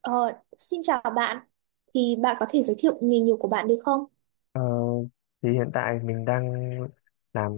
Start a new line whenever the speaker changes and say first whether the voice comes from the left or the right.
right: Ờ, xin chào bạn, thì bạn có thể giới thiệu nghề nghiệp của bạn được không?
left: Ờ, thì hiện tại mình đang làm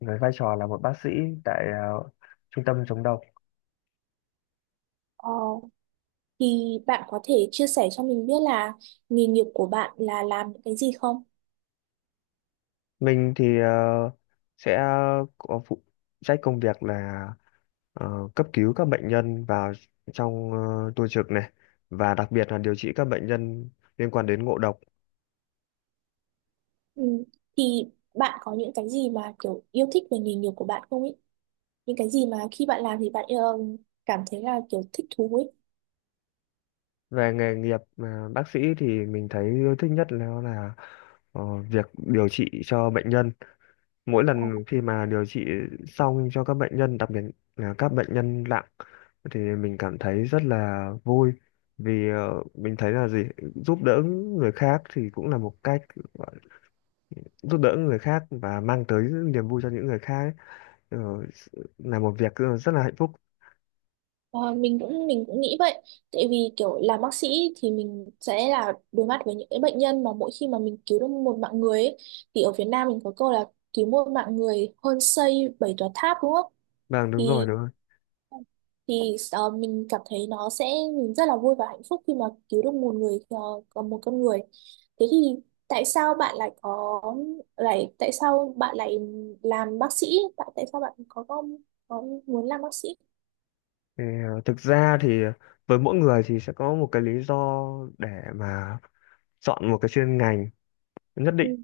left: với vai trò là một bác sĩ tại trung tâm chống độc.
right: Ờ, thì bạn có thể chia sẻ cho mình biết là nghề nghiệp của bạn là làm những cái gì không?
left: Mình thì sẽ có phụ trách công việc là cấp cứu các bệnh nhân vào trong tua trực này, và đặc biệt là điều trị các bệnh nhân liên quan đến ngộ độc.
right: Ừ. Thì bạn có những cái gì mà kiểu yêu thích về nghề nghiệp của bạn không ấy? Những cái gì mà khi bạn làm thì bạn cảm thấy là kiểu thích thú ấy?
left: Về nghề nghiệp bác sĩ thì mình thấy yêu thích nhất là ờ, việc điều trị cho bệnh nhân. Mỗi lần khi mà điều trị xong cho các bệnh nhân, đặc biệt là các bệnh nhân nặng, thì mình cảm thấy rất là vui, vì mình thấy là gì, giúp đỡ người khác thì cũng là một cách gọi- giúp đỡ người khác và mang tới niềm vui cho những người khác ấy. Ờ, là một việc rất là hạnh phúc.
right: Ờ, mình cũng nghĩ vậy, tại vì kiểu làm bác sĩ thì mình sẽ là đối mặt với những cái bệnh nhân mà mỗi khi mà mình cứu được một mạng người ấy, thì ở Việt Nam mình có câu là cứu một mạng người hơn xây 7 tòa tháp, đúng không?
left: Vâng, đúng rồi,
right: thì
left: đúng rồi.
right: thì ờ, mình cảm thấy nó sẽ mình rất là vui và hạnh phúc khi mà cứu được một người, còn một con người. Thế thì tại sao bạn lại có lại tại sao bạn lại làm bác sĩ, tại tại sao bạn có muốn làm bác sĩ?
left: Thì, ờ, thực ra thì với mỗi người thì sẽ có một cái lý do để mà chọn một cái chuyên ngành nhất định.
right: Ừ.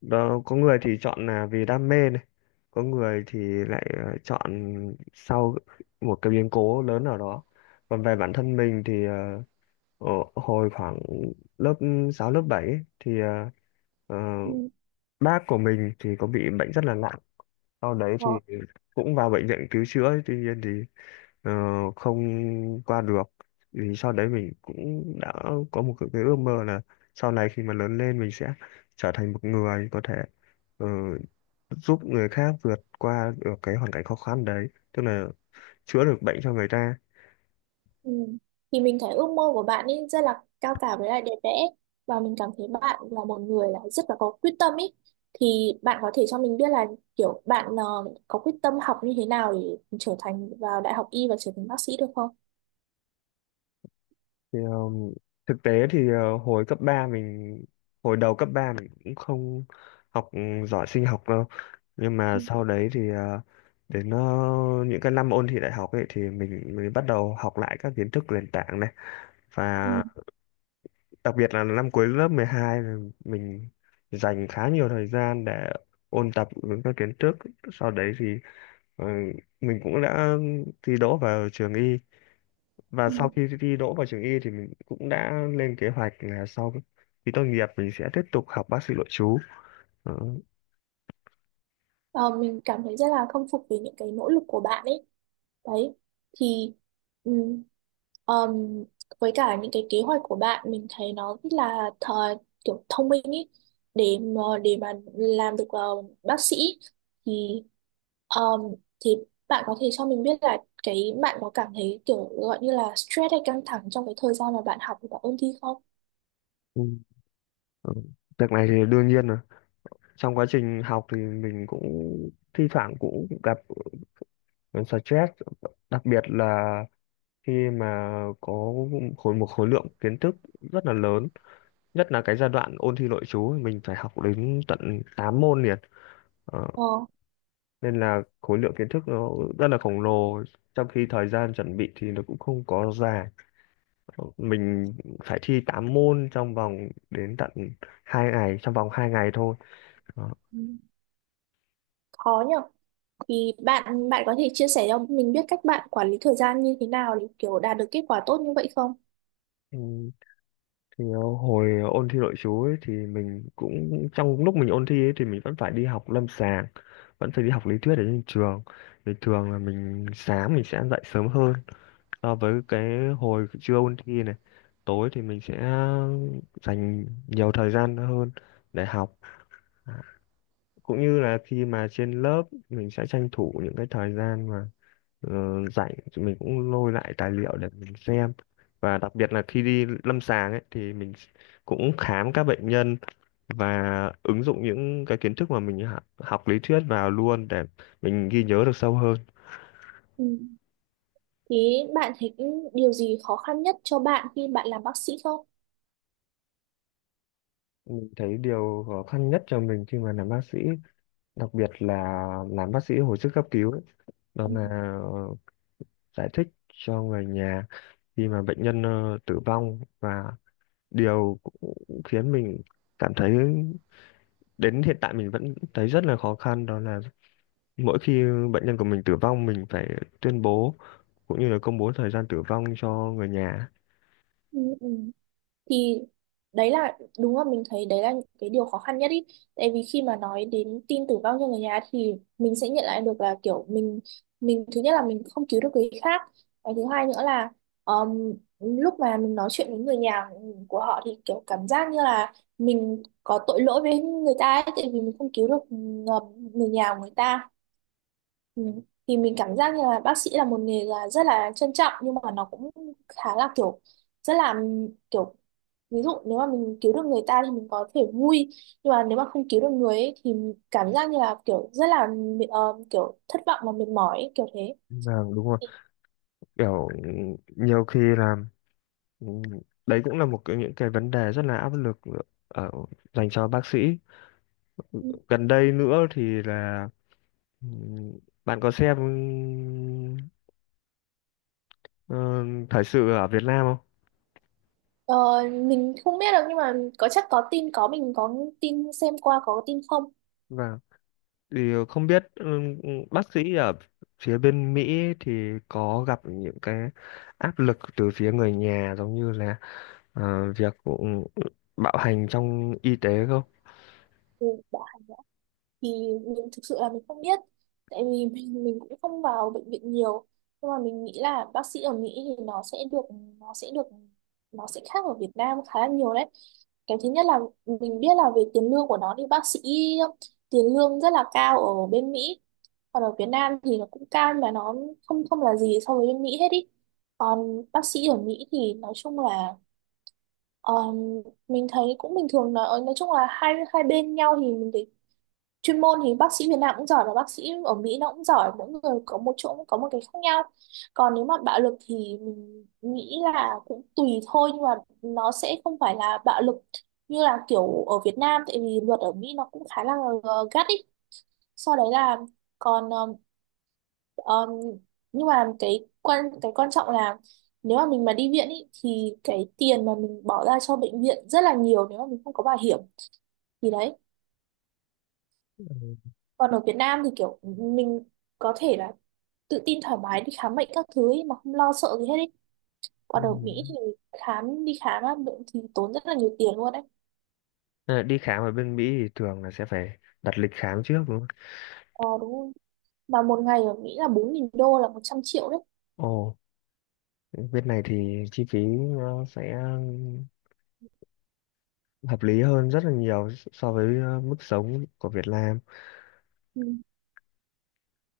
left: Đó, có người thì chọn là vì đam mê này, có người thì lại chọn sau một cái biến cố lớn nào đó. Còn về bản thân mình thì ở hồi khoảng lớp 6 lớp 7 ấy, thì ờ,
right: Ừ.
left: bác của mình thì có bị bệnh rất là nặng. Sau đấy thì
right: Ờ.
left: cũng vào bệnh viện cứu chữa, tuy nhiên thì ờ, không qua được. Vì sau đấy mình cũng đã có một cái ước mơ là sau này khi mà lớn lên mình sẽ trở thành một người có thể ờ, giúp người khác vượt qua được cái hoàn cảnh khó khăn đấy, tức là chữa được bệnh cho người ta.
right: Ừ. Thì mình thấy ước mơ của bạn ấy rất là cao cả với lại đẹp đẽ, và mình cảm thấy bạn là một người là rất là có quyết tâm ấy. Thì bạn có thể cho mình biết là kiểu bạn có quyết tâm học như thế nào để trở thành vào đại học y và trở thành bác sĩ được không?
left: Thì, thực tế thì uh, hồi cấp 3 mình hồi đầu cấp 3 mình cũng không học giỏi sinh học đâu. Nhưng mà
right: Ừ.
left: sau đấy thì đến những cái năm ôn thi đại học ấy thì mình mới bắt đầu học lại các kiến thức nền tảng này. Và
right: Ừ.
left: đặc biệt là năm cuối lớp 12 là mình dành khá nhiều thời gian để ôn tập những các kiến thức. Sau đấy thì ờ, mình cũng đã thi đỗ vào trường y, và
right: Ừ.
left: sau khi thi đỗ vào trường y thì mình cũng đã lên kế hoạch là sau khi tốt nghiệp mình sẽ tiếp tục học bác sĩ nội trú. Đó.
right: Ờ, mình cảm thấy rất là khâm phục về những cái nỗ lực của bạn ấy đấy. Thì ừ, Ờm, với cả những cái kế hoạch của bạn mình thấy nó rất là kiểu thông minh ý để mà làm được bác sĩ. Thì ờm, thì bạn có thể cho mình biết là cái bạn có cảm thấy kiểu gọi như là stress hay căng thẳng trong cái thời gian mà bạn học và ôn thi không?
left: Ừ. Ừ. Việc này thì đương nhiên rồi. Trong quá trình học thì mình cũng thi thoảng cũng gặp ờ, stress, đặc biệt là khi mà có một khối lượng kiến thức rất là lớn, nhất là cái giai đoạn ôn thi nội trú mình phải học đến tận 8 môn liền. Ờ,
right: Ờ,
left: Nên là khối lượng kiến thức nó rất là khổng lồ, trong khi thời gian chuẩn bị thì nó cũng không có dài. Mình phải thi 8 môn trong vòng hai ngày thôi. Đó.
right: ừ, khó nhở. Thì bạn bạn có thể chia sẻ cho mình biết cách bạn quản lý thời gian như thế nào để kiểu đạt được kết quả tốt như vậy không?
left: Ừ, thì hồi ôn thi nội trú ấy, thì mình cũng, trong lúc mình ôn thi ấy, thì mình vẫn phải đi học lâm sàng, vẫn phải đi học lý thuyết ở trên trường. Thì thường là mình sáng mình sẽ dậy sớm hơn so với cái hồi trưa ôn thi này. Tối thì mình sẽ dành nhiều thời gian hơn để học. À, cũng như là khi mà trên lớp mình sẽ tranh thủ những cái thời gian mà rảnh, thì mình cũng lôi lại tài liệu để mình xem. Và đặc biệt là khi đi lâm sàng ấy thì mình cũng khám các bệnh nhân và ứng dụng những cái kiến thức mà mình học lý thuyết vào luôn để mình ghi nhớ được sâu hơn.
right: Ừ. Thế bạn thấy điều gì khó khăn nhất cho bạn khi bạn làm bác sĩ không?
left: Mình thấy điều khó khăn nhất cho mình khi mà làm bác sĩ, đặc biệt là làm bác sĩ hồi sức cấp cứu ấy. Đó
right: Ừ.
left: là ờ, giải thích cho người nhà khi mà bệnh nhân tử vong. Và điều cũng khiến mình cảm thấy đến hiện tại mình vẫn thấy rất là khó khăn, đó là mỗi khi bệnh nhân của mình tử vong mình phải tuyên bố cũng như là công bố thời gian tử vong cho người nhà.
right: Ừ, ừ. Thì đấy là đúng là mình thấy đấy là những cái điều khó khăn nhất ý. Tại vì khi mà nói đến tin tử vong cho người nhà thì mình sẽ nhận lại được là kiểu mình thứ nhất là mình không cứu được người khác. Cái thứ hai nữa là um, lúc mà mình nói chuyện với người nhà của họ thì kiểu cảm giác như là mình có tội lỗi với người ta ấy, tại vì mình không cứu được người nhà của người ta. Ừ. Thì mình cảm giác như là bác sĩ là một nghề là rất là trân trọng, nhưng mà nó cũng khá là kiểu rất là kiểu, ví dụ nếu mà mình cứu được người ta thì mình có thể vui, nhưng mà nếu mà không cứu được người ấy, thì cảm giác như là kiểu rất là kiểu thất vọng và mệt mỏi ấy, kiểu thế.
left: Vâng, đúng rồi. Kiểu nhiều khi là ừ, đấy cũng là những cái vấn đề rất là áp lực ở dành cho bác sĩ. Gần đây nữa thì là Ừm, bạn có xem ờ, thời sự ở Việt Nam không?
right: Ờ, mình không biết được, nhưng mà có chắc có tin, có mình có tin xem qua, có tin không?
left: Vâng. Thì không biết bác sĩ ở phía bên Mỹ thì có gặp những cái áp lực từ phía người nhà, giống như là việc bạo hành trong y tế không?
right: Ừ, bảo hành. Thì mình thực sự là mình không biết tại vì mình cũng không vào bệnh viện nhiều, nhưng mà mình nghĩ là bác sĩ ở Mỹ thì nó sẽ được nó sẽ khác ở Việt Nam khá là nhiều đấy. Cái thứ nhất là mình biết là về tiền lương của nó thì bác sĩ tiền lương rất là cao ở bên Mỹ, còn ở Việt Nam thì nó cũng cao nhưng mà nó không không là gì so với bên Mỹ hết ý. Còn bác sĩ ở Mỹ thì nói chung là ờ, mình thấy cũng bình thường, nói chung là hai hai bên nhau thì mình thấy chuyên môn thì bác sĩ Việt Nam cũng giỏi và bác sĩ ở Mỹ nó cũng giỏi, mỗi người có một chỗ có một cái khác nhau. Còn nếu mà bạo lực thì mình nghĩ là cũng tùy thôi, nhưng mà nó sẽ không phải là bạo lực như là kiểu ở Việt Nam tại vì luật ở Mỹ nó cũng khá là gắt ý. Sau đấy là còn ờm, nhưng mà cái quan trọng là nếu mà mình mà đi viện ý, thì cái tiền mà mình bỏ ra cho bệnh viện rất là nhiều nếu mà mình không có bảo hiểm, thì đấy.
left: Ừ.
right: Còn ở Việt Nam thì kiểu mình có thể là tự tin thoải mái đi khám bệnh các thứ ấy mà không lo sợ gì hết ấy. Còn ở Mỹ
left: Ừm.
right: thì khám đi khám á, bệnh thì tốn rất là nhiều tiền luôn đấy.
left: À, đi khám ở bên Mỹ thì thường là sẽ phải đặt lịch khám trước đúng không?
right: Ờ đúng rồi. Mà một ngày ở Mỹ là 4.000 đô là 100 triệu đấy.
left: Ồ, bên này thì chi phí nó sẽ hợp lý hơn rất là nhiều so với mức sống của Việt Nam.
right: Ừ.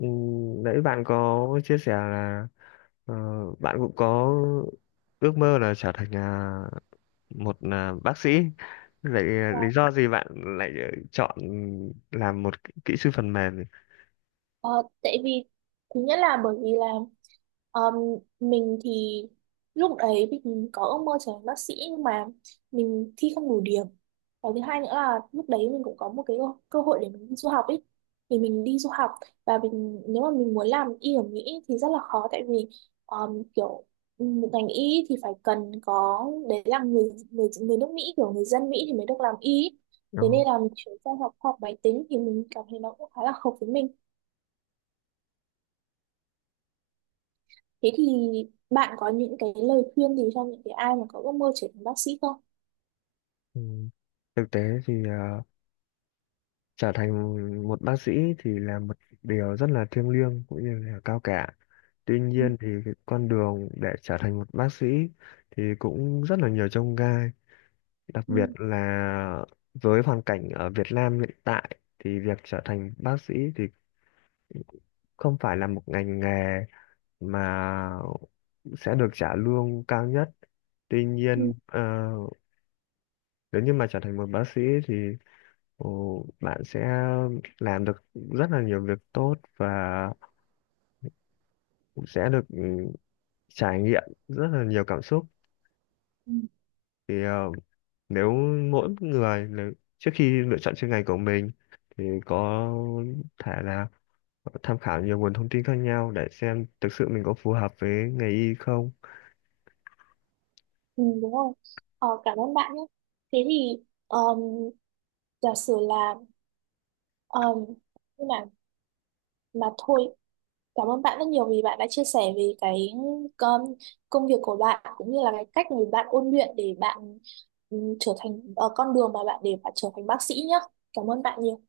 left: Ừ, nãy bạn có chia sẻ là ờ, bạn cũng có ước mơ là trở thành một bác sĩ. Vậy
right: Ờ,
left: lý do gì bạn lại chọn làm một kỹ kỹ sư phần mềm nhỉ?
right: ờ, tại vì thứ nhất là bởi vì là ờm, mình thì lúc đấy mình có ước mơ trở thành bác sĩ, nhưng mà mình thi không đủ điểm. Cái thứ hai nữa là lúc đấy mình cũng có một cái cơ hội để mình đi du học ấy. Thì mình đi du học, và mình nếu mà mình muốn làm y ở Mỹ thì rất là khó tại vì kiểu một ngành y thì phải cần có đấy là người người người nước Mỹ, kiểu người dân Mỹ thì mới được làm y ấy.
left: Ờ,
right: Thế nên là mình chuyển sang học khoa học máy tính thì mình cảm thấy nó cũng khá là hợp với mình. Thế thì bạn có những cái lời khuyên gì cho những cái ai mà có ước mơ trở thành bác sĩ không?
left: ừ. Thực tế thì trở thành một bác sĩ thì là một điều rất là thiêng liêng cũng như là cao cả. Tuy
right: Ừ,
left: nhiên thì cái con đường để trở thành một bác sĩ thì cũng rất là nhiều chông gai, đặc
right: ừ,
left: biệt là với hoàn cảnh ở Việt Nam hiện tại thì việc trở thành bác sĩ thì không phải là một ngành nghề mà sẽ được trả lương cao nhất. Tuy nhiên nếu như mà trở thành một bác sĩ thì bạn sẽ làm được rất là nhiều việc tốt và cũng sẽ được trải nghiệm rất là nhiều cảm xúc.
right: ừ.
left: Thì nếu mỗi người nếu, trước khi lựa chọn chuyên ngành của mình, thì có thể là tham khảo nhiều nguồn thông tin khác nhau để xem thực sự mình có phù hợp với nghề y không.
right: Ừ, đúng rồi. Ờ, cảm ơn bạn nhé. Thế thì um, giả sử là um, nhưng mà thôi, cảm ơn bạn rất nhiều vì bạn đã chia sẻ về cái um, công việc của bạn cũng như là cái cách mà bạn ôn luyện để bạn con đường mà bạn để bạn trở thành bác sĩ nhé. Cảm ơn bạn nhiều.